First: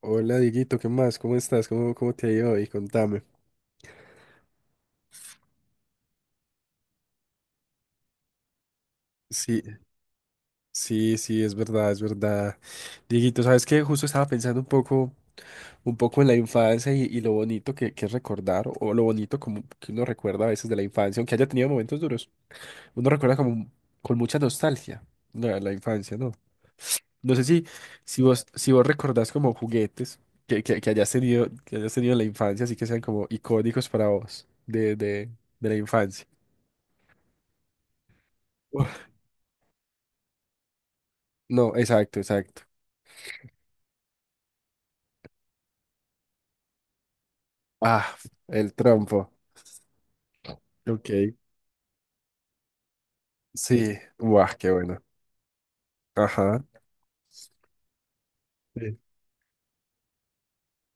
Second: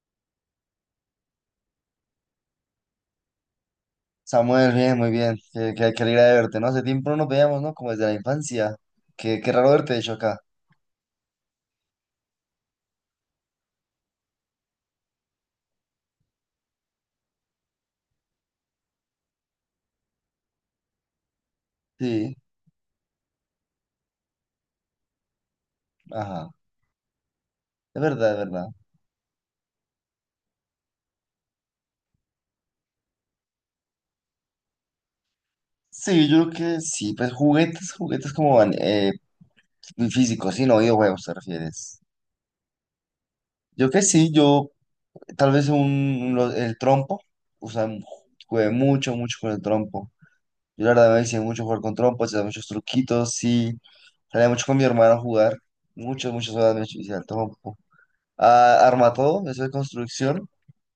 Hola Dieguito, ¿qué más? ¿Cómo estás? ¿Cómo te ha ido hoy? Contame. Samuel, bien, muy bien. Qué alegría de verte, ¿no? Hace tiempo no nos veíamos, ¿no? Como desde la infancia. Qué Sí, raro verte, de hecho, acá. sí, sí, es verdad, es verdad. Dieguito, ¿sabes qué? Justo estaba pensando un poco en la infancia y lo bonito que es recordar, o lo bonito como que uno recuerda a veces de la infancia, aunque haya tenido momentos duros. Sí, Uno recuerda como con mucha nostalgia la infancia, ¿no? ajá. No sé si, Es si verdad, es vos, verdad. si vos recordás como juguetes que hayas tenido, que hayas tenido en la infancia, así que sean como icónicos para vos de la infancia. Sí, yo creo que sí, pues juguetes como van, físicos, sí, no videojuegos, ¿te No, refieres? exacto, exacto. Yo que sí, yo tal vez el trompo, o sea, Ah, jugué el mucho, trompo. mucho con el trompo. Yo la Ok. verdad me hice mucho jugar con trompo, hacía muchos truquitos, sí. Sí, guau, Salía mucho qué con mi bueno. hermano a jugar, muchas, muchas Ajá. horas me hice al trompo. Sí. Armatodo, eso de construcción.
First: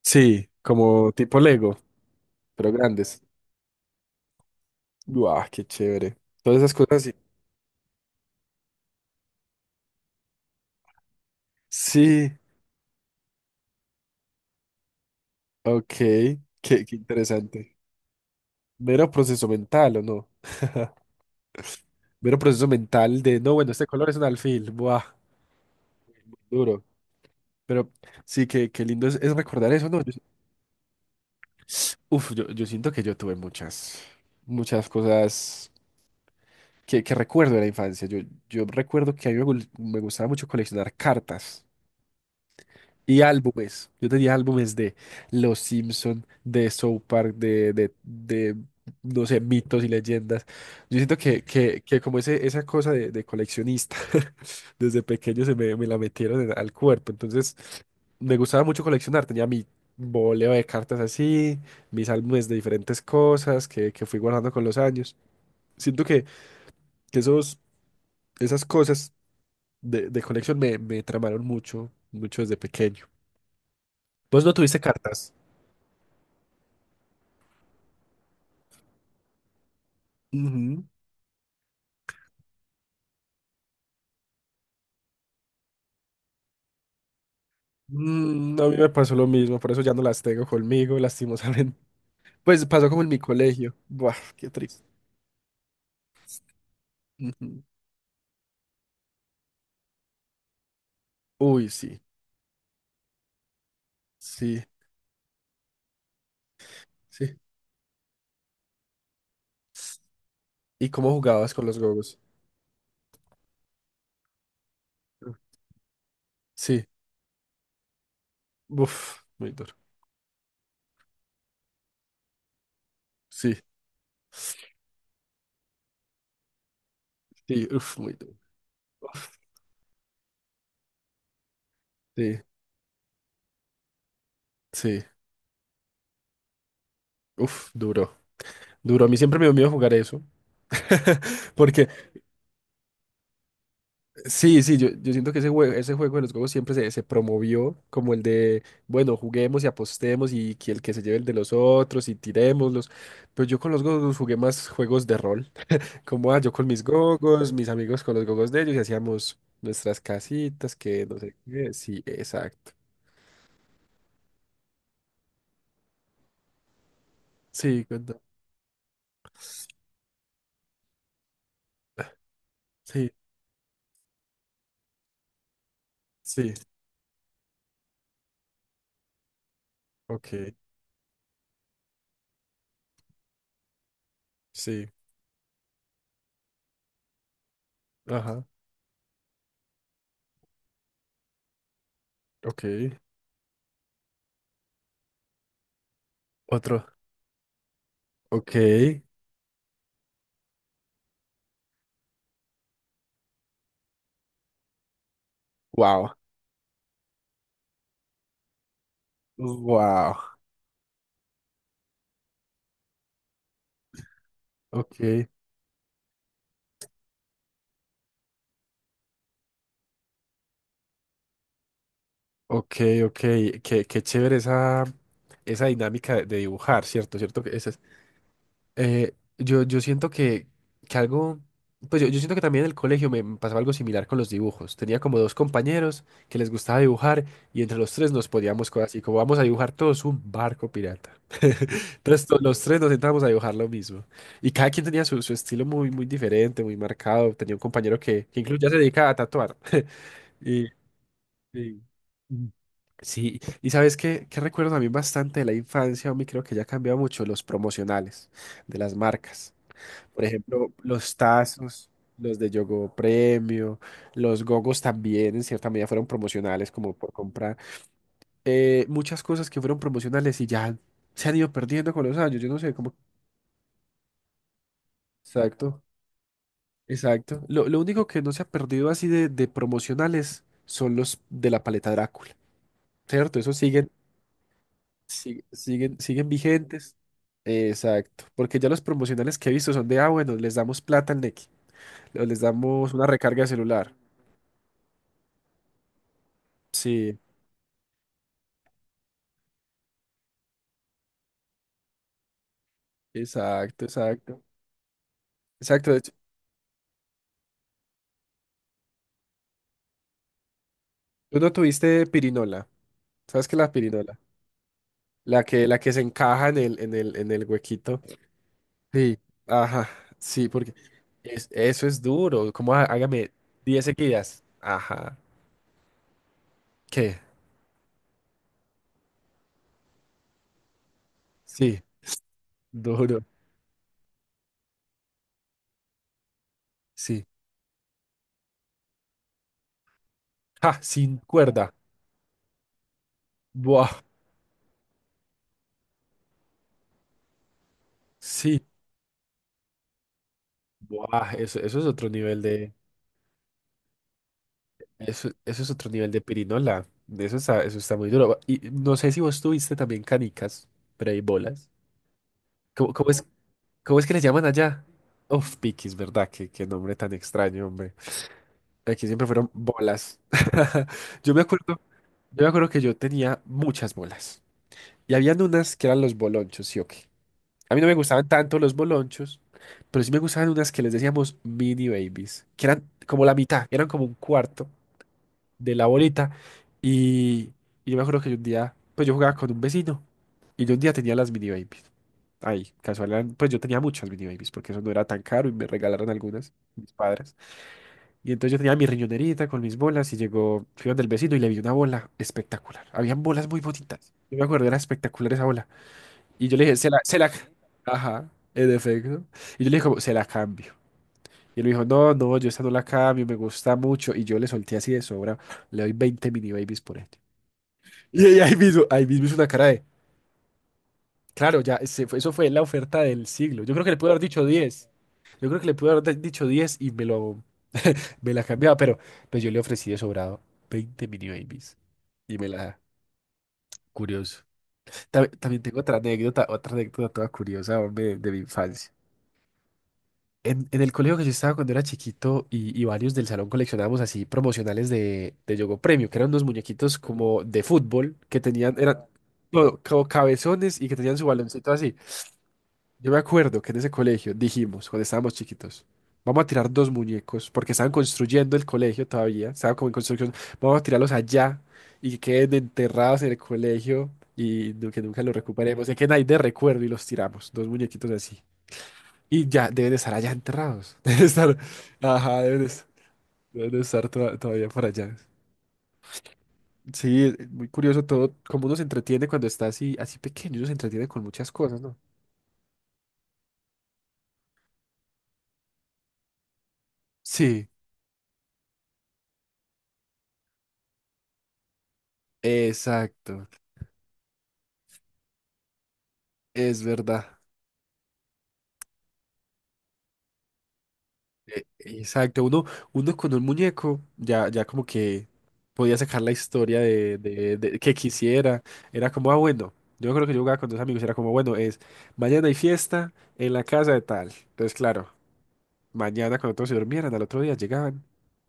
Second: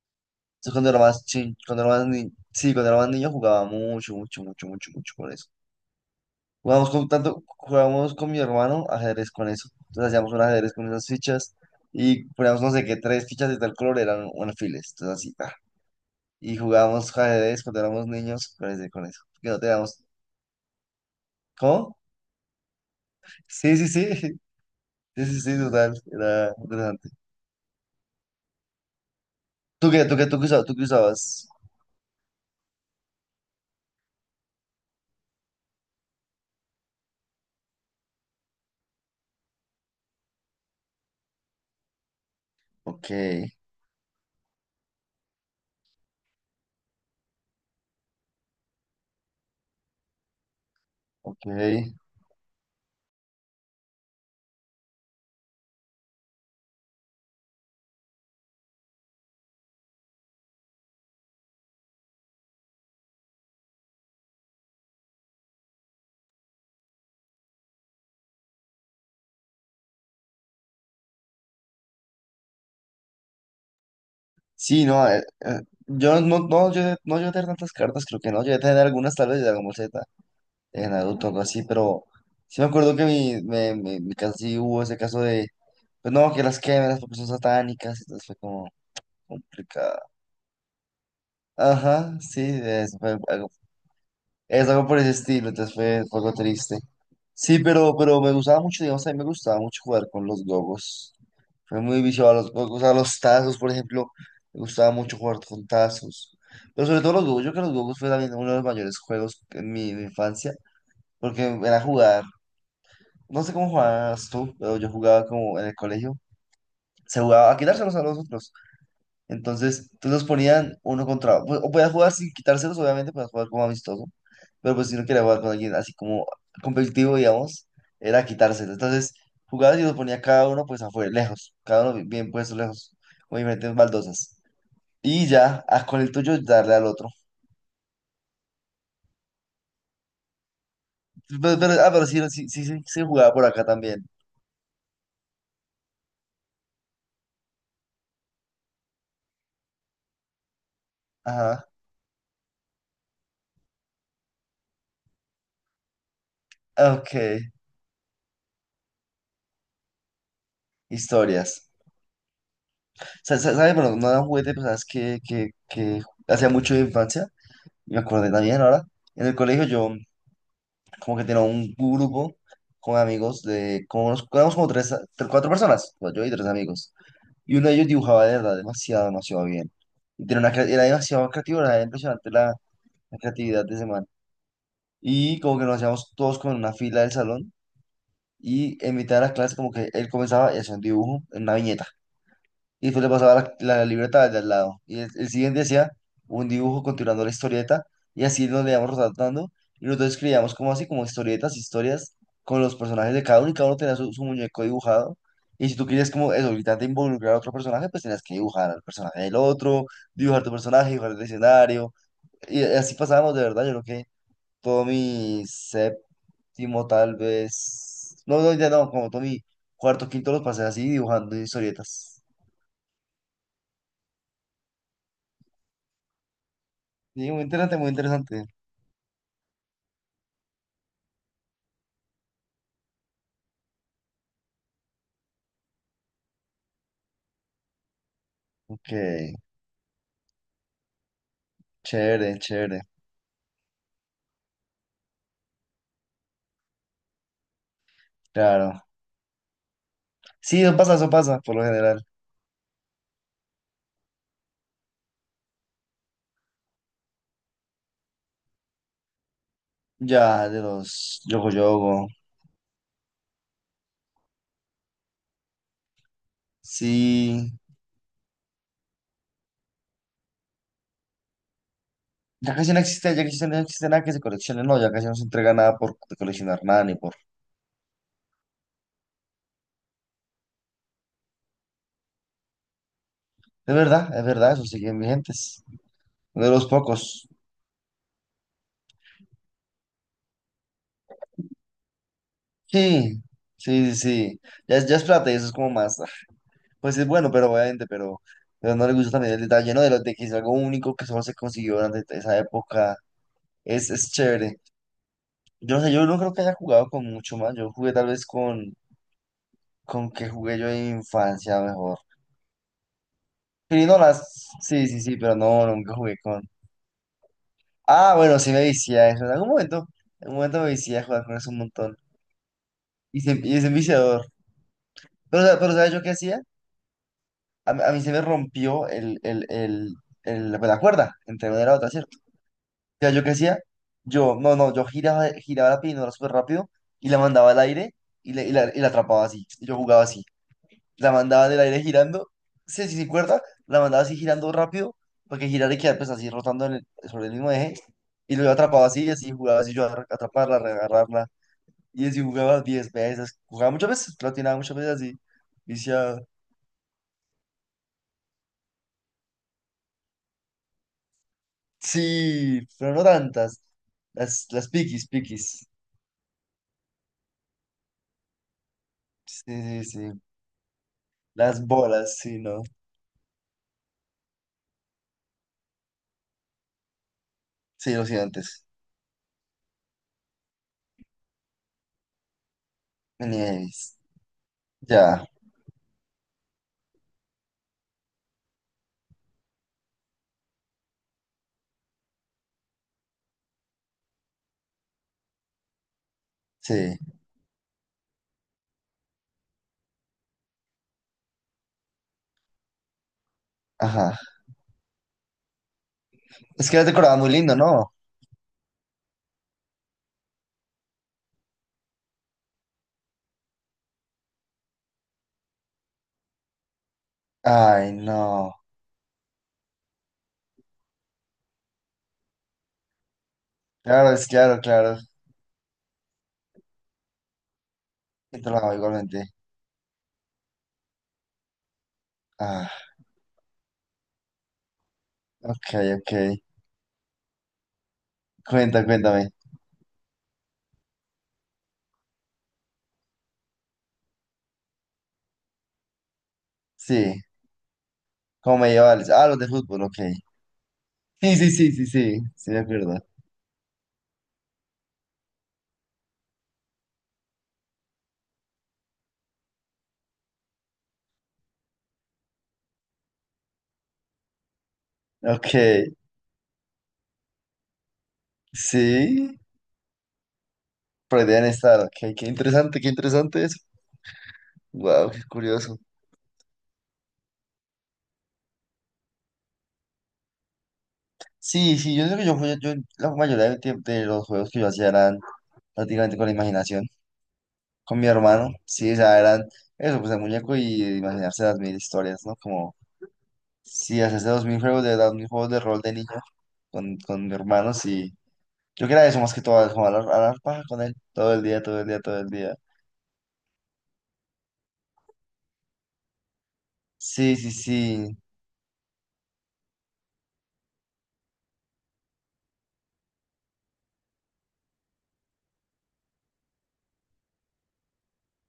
Sí, Eso cuando era como más tipo chin, Lego, cuando era más ni- pero sí, cuando era más grandes. niño jugaba mucho, mucho, mucho, mucho, mucho con Guau, eso. qué chévere. Todas esas cosas sí. Jugábamos con mi hermano ajedrez con eso. Entonces hacíamos un ajedrez con esas fichas y Sí, poníamos no sé qué, tres fichas de tal color eran un alfiles. Entonces así, ta. ok, Y qué jugábamos ajedrez interesante. cuando éramos niños con con Mero eso. proceso Que no mental, ¿o teníamos. no? ¿Cómo? Mero proceso mental de, no, bueno, Sí, este sí, sí. color es un alfil, buah, Sí, sí, sí, total. Era duro. interesante. Pero sí, qué lindo es recordar eso, ¿Tú ¿no? qué, tú Yo- qué, tú qué usabas? ¿Tú qué usabas? uf, yo, yo siento que yo tuve muchas, muchas cosas que recuerdo de la infancia. Yo recuerdo que a mí me gustaba mucho coleccionar cartas Ok, y álbumes. Yo tenía álbumes de Los Simpson, de South Park, de, no sé, mitos y leyendas. Yo siento que, ok. que, que como esa cosa de coleccionista, desde pequeño se me la metieron al cuerpo. Entonces, me gustaba mucho coleccionar. Tenía mi boleo de cartas así, mis álbumes de diferentes cosas que fui guardando con los años. Siento que esas cosas de colección me tramaron mucho, mucho desde pequeño. ¿Vos no tuviste Sí, no, cartas? Yo no llegué a tener tantas cartas, creo que no, llegué a tener algunas tal vez de Dragon Ball Z, Ujú. de Naruto, algo así, pero sí me acuerdo que me casi hubo ese caso de, pues no, que las quemas porque son satánicas, entonces fue como A mí me pasó lo mismo, por eso ya complicado. no las tengo conmigo, lastimosamente. Ajá, sí, Pues pasó como en mi colegio. Buah, qué es triste. algo por ese estilo, entonces fue algo triste. Sí, Ujú. Pero me gustaba mucho, digamos, a mí me gustaba mucho jugar con los gogos. Uy, Fue sí, muy viciado a los gogos, a los tazos, por ejemplo. Me sí, gustaba mucho jugar con tazos. Pero sobre todo los sí. gogos, yo creo que los gogos fue también uno de los mayores juegos en mi infancia, ¿Y cómo porque jugabas con los era gogos? jugar, no sé cómo jugabas tú, pero yo jugaba como en el colegio. Sí, Se jugaba a quitárselos a los otros. uf, muy duro. Entonces nos ponían uno contra, pues, o podías jugar sin quitárselos, obviamente, podías jugar Sí, como amistoso, pero pues si no quería jugar con alguien así como competitivo, digamos, sí, uf, muy era duro. quitárselo. Entonces, Uf, jugabas y los ponía cada uno pues afuera, lejos, cada uno bien sí, puesto lejos, con diferentes baldosas. sí, Y ya, ah, con el tuyo darle al otro. uf, duro. Duro, a mí siempre me dio miedo jugar eso. Pero, pero- Porque ah, pero sí, sí, sí, sí, sí jugaba por acá también. Sí, sí, yo siento que ese juego, de los juegos siempre se promovió como el de, bueno, juguemos y apostemos y que el que se lleve el de los Ajá, otros y tirémoslos. Pero yo con los gogos jugué más juegos de rol, como ah, yo con mis ok, gogos, mis amigos con los gogos de ellos y hacíamos nuestras casitas, que no sé historias. qué. Sí, exacto. ¿Sabes? Bueno, no era un juguete, pero sabes que hacía mucho de infancia, Sí, y me cuenta. acordé también ahora. En el colegio yo como que tenía un grupo con Sí, amigos de, como nos, éramos como cuatro personas, pues, yo y tres sí. amigos. Y uno de ellos dibujaba de verdad demasiado, demasiado bien. Y tenía Ok, era demasiado creativo, era impresionante la creatividad de ese man. sí. Y como que nos hacíamos todos como en una fila del salón Ajá. y en mitad de la clase como que él comenzaba y hacía un dibujo en una viñeta. Ok. Y después le pasaba la libreta al de al lado. Y el siguiente hacía un dibujo Otro. continuando la historieta. Y así nos le íbamos Ok. rotando. Y nosotros escribíamos como así, como historietas, historias con los personajes de cada uno. Y cada uno tenía su muñeco dibujado. Y si tú querías Wow. como eso, ahorita te involucrar a otro personaje, pues tenías que dibujar al personaje del otro, Wow. dibujar tu personaje, dibujar el escenario. Y así pasábamos de verdad. Yo creo que todo Ok. mi séptimo, tal vez. No, no, ya no, como todo mi cuarto, quinto los pasé así dibujando historietas. Ok, ok, qué chévere esa dinámica de dibujar, ¿cierto? Sí, ¿Cierto? muy interesante, muy interesante. Yo siento que algo, pues yo siento que también en el colegio me pasaba algo similar con los dibujos. Tenía como dos compañeros que les gustaba dibujar y entre los tres nos poníamos cosas Ok, así, como vamos a dibujar todos un barco pirata. Entonces chévere, los tres chévere, nos sentábamos a dibujar lo mismo. Y cada quien tenía su estilo muy, muy diferente, muy marcado. Tenía un compañero que incluso ya se claro. dedicaba a tatuar. Sí, eso pasa, por lo Sí. general. Mm. Sí, y sabes qué recuerdo a mí bastante de la infancia, mí creo que ya ha cambiado mucho los promocionales de las marcas. Por Ya, de ejemplo, los los Yogo tazos, Yogo. los de Yogo Premio, los gogos también en cierta medida fueron promocionales como por Sí, comprar. Muchas cosas que fueron promocionales y ya se han ido perdiendo con los años, yo ya no sé casi no cómo. existe, ya casi no existe nada que se coleccione, no, ya casi no se entrega nada Exacto, por coleccionar nada, ni por... exacto. Lo único que no se ha perdido así de promocionales son los de la paleta Drácula, ¿cierto? Eso sigue es verdad, eso siguen Sí, vigentes. siguen, siguen De los vigentes. pocos. Exacto, porque ya los promocionales que he visto son ah, bueno, les damos plata al Nequi, o les damos una Sí, recarga de sí, celular. sí, sí. Ya es plata y eso es como más... ah, pues es Sí, bueno, pero obviamente, pero... Pero no le gusta también el detalle, ¿no? De, lo, de que es algo único que solo se consiguió durante esa época. exacto, Es exacto. chévere. Yo no Exacto, sé, de yo hecho, no creo que haya jugado con mucho más. Yo jugué tal vez con, que jugué yo en tú no infancia mejor. tuviste pirinola. ¿Sabes qué es la pirinola? Pirinolas, sí, sí, sí, pero La que, no, no, la que nunca se jugué con. encaja en el huequito. Ah, bueno, sí me vicié a Sí, eso. Ajá, En algún sí, momento me porque vicié a jugar con eso es- un eso montón. es duro. Como "Ah, hágame Y es un 10 viciador. seguidas". Ajá. Pero ¿sabes yo qué hacía? ¿Qué? A mí se me rompió pues, la cuerda entre una y la Sí, otra, ¿cierto? O sea, ¿yo duro. qué hacía? Yo, no, no, yo giraba, la pirinola súper rápido y la Sí. mandaba al aire y la atrapaba así. Y yo jugaba así. Ja, La sin mandaba en el cuerda. aire girando, sí, sí, sí, cuerda, la Buah, mandaba así girando rápido, para que girara y quedara pues así rotando en el- sobre el mismo eje, y lo sí. atrapaba así, y así jugaba así yo a atraparla, a reagarrarla, Buah, eso es otro y así nivel jugaba de, 10 veces, jugaba muchas veces, platinaba muchas veces así, eso es otro nivel de viciado. pirinola. Eso está muy duro. Y no sé si vos tuviste también canicas, pero hay bolas. Sí, ¿Cómo, pero no cómo es, tantas, cómo es que les llaman las allá? piquis, Uf, piquis, piquis, ¿verdad? Qué nombre tan extraño, hombre. Aquí siempre fueron sí, sí, sí, bolas. Yo me las acuerdo, bolas, sí, yo me no, acuerdo que yo tenía muchas bolas. Y habían unas que eran los bolonchos, sí o qué. A mí no me sí, los gustaban tanto gigantes, los bolonchos, pero sí me gustaban unas que les decíamos mini babies, que eran como la mitad, eran Nieves. como un cuarto Ya, de la bolita. Y, y yo me acuerdo que yo un día, pues yo jugaba con un vecino y yo un día tenía las mini babies. Ay, casual, pues yo tenía muchas mini babies porque eso no era tan caro y me regalaron algunas mis sí, padres. Y entonces yo tenía mi riñonerita con mis bolas y llegó, fui donde el vecino y le vi una bola espectacular. Habían bolas muy bonitas. ajá, Yo me acuerdo, era espectacular esa bola. Y yo le es dije, que las decoraba muy lindo, ¿no? ajá, en efecto. Y yo le dije, como, se la cambio. Y él me dijo, no, no, yo esta no la cambio, me gusta mucho. Y yo le solté así de sobra, le doy 20 mini babies por este. Ay, Y ella no. Ahí mismo hizo una cara de, claro, ya, eso fue la oferta del siglo. Yo creo que le pude Claro, haber es dicho claro, 10. claro. Yo creo que le pude haber dicho 10 y me lo, me He la trabajado cambiaba, pero igualmente. pues yo le ofrecí de sobrado 20 mini babies. Y me Ah, la, Curioso. También ok, tengo otra ok. anécdota, toda curiosa, hombre, de mi Cuenta, infancia. cuéntame. En el colegio que yo estaba cuando era chiquito y varios del salón coleccionábamos así promocionales de Yogo Premio, que eran unos muñequitos Sí, como de fútbol que ¿cómo me tenían, lleva? eran Ah, los de todo, fútbol, ok. como cabezones y que tenían su Sí, sí, baloncito sí, sí, así. sí, sí, me acuerdo. Yo me acuerdo que en ese colegio dijimos, cuando estábamos chiquitos, vamos a tirar dos muñecos porque estaban construyendo el colegio todavía, estaba como en construcción, vamos a tirarlos allá y que queden enterrados en el colegio y que nunca los Ok, recuperemos, que queden ahí de recuerdo y los tiramos, dos muñequitos así. sí, Y ya deben estar allá enterrados. Deben pero deben estar, estar, ok. Ajá, deben, es- Qué interesante eso. deben estar todavía por Wow, allá. qué curioso. Sí, es muy curioso todo, cómo uno se entretiene cuando está así, así pequeño, uno se entretiene con muchas Sí, cosas, sí, ¿no? yo creo que yo, la mayoría del tiempo de los juegos que yo hacía eran prácticamente con la imaginación, Sí, con mi hermano. Sí, o sea, eran eso, pues el muñeco y imaginarse las mil historias, ¿no? Como exacto, sí, hace 2.000 juegos de edad, 1.000 juegos de rol de niño es con mi verdad. hermano, sí. Yo creo que era eso más que todo, jugar a la paja con él todo el día, E- todo el día, todo el Exacto, día. uno con un muñeco ya, como que podía sacar la historia de, Sí, sí, de- de- que sí. quisiera. Era como, ah, bueno, yo creo que yo jugaba con dos amigos, era como, bueno, es mañana hay fiesta en la casa de tal. Entonces, claro. Mañana cuando todos se durmieran, al otro día llegaban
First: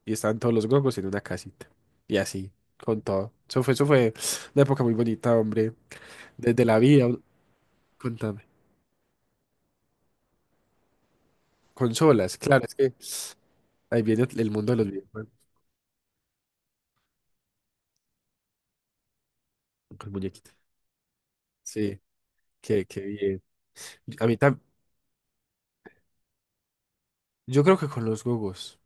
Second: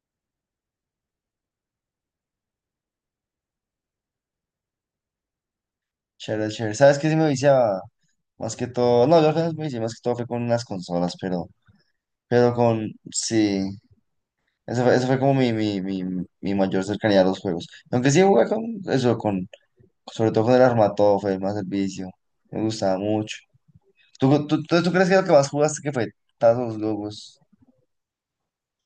y estaban todos los gongos en una casita. Y así, con todo. Eso fue una época muy bonita, hombre. Chévere, Desde chévere. la ¿Sabes vida, qué? Sí me viciaba. contame. Más que todo. No, yo apenas me vicié, más que todo fue con unas consolas, pero. Consolas, Pero claro, es con. que Sí. ahí viene el mundo de los Eso fue videojuegos. como mi mayor cercanía a los juegos. Aunque sí jugué con eso, con. Con Sobre todo con muñequitos. el Armatov, fue más el Sí, vicio. Me qué, gustaba qué mucho. bien. A mí ¿Tú, tam- tú, tú, tú crees que lo que más jugaste que fue Tazos Lobos? yo creo que con los gogos.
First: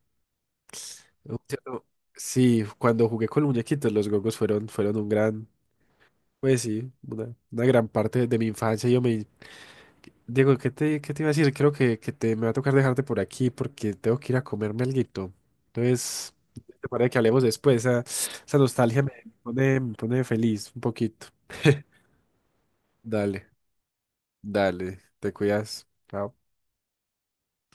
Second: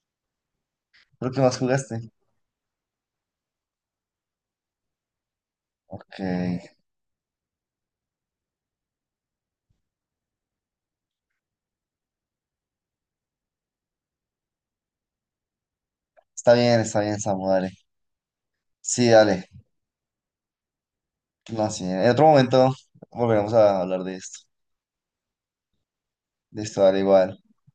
Creo un que más cierto- jugaste. Sí, cuando jugué con muñequitos, los gogos fueron, fueron un Ok. pues sí, una gran parte de mi infancia. Diego, ¿qué te iba a decir? Creo que me va a tocar dejarte por aquí porque tengo que ir a comerme alguito. Entonces, te Está parece que bien, hablemos Samu, dale. después. Esa nostalgia Sí, me dale. pone, me pone feliz un poquito. No, sí. En otro momento Dale, volveremos a hablar de esto. dale, te cuidas. Chao. De esto, dale igual.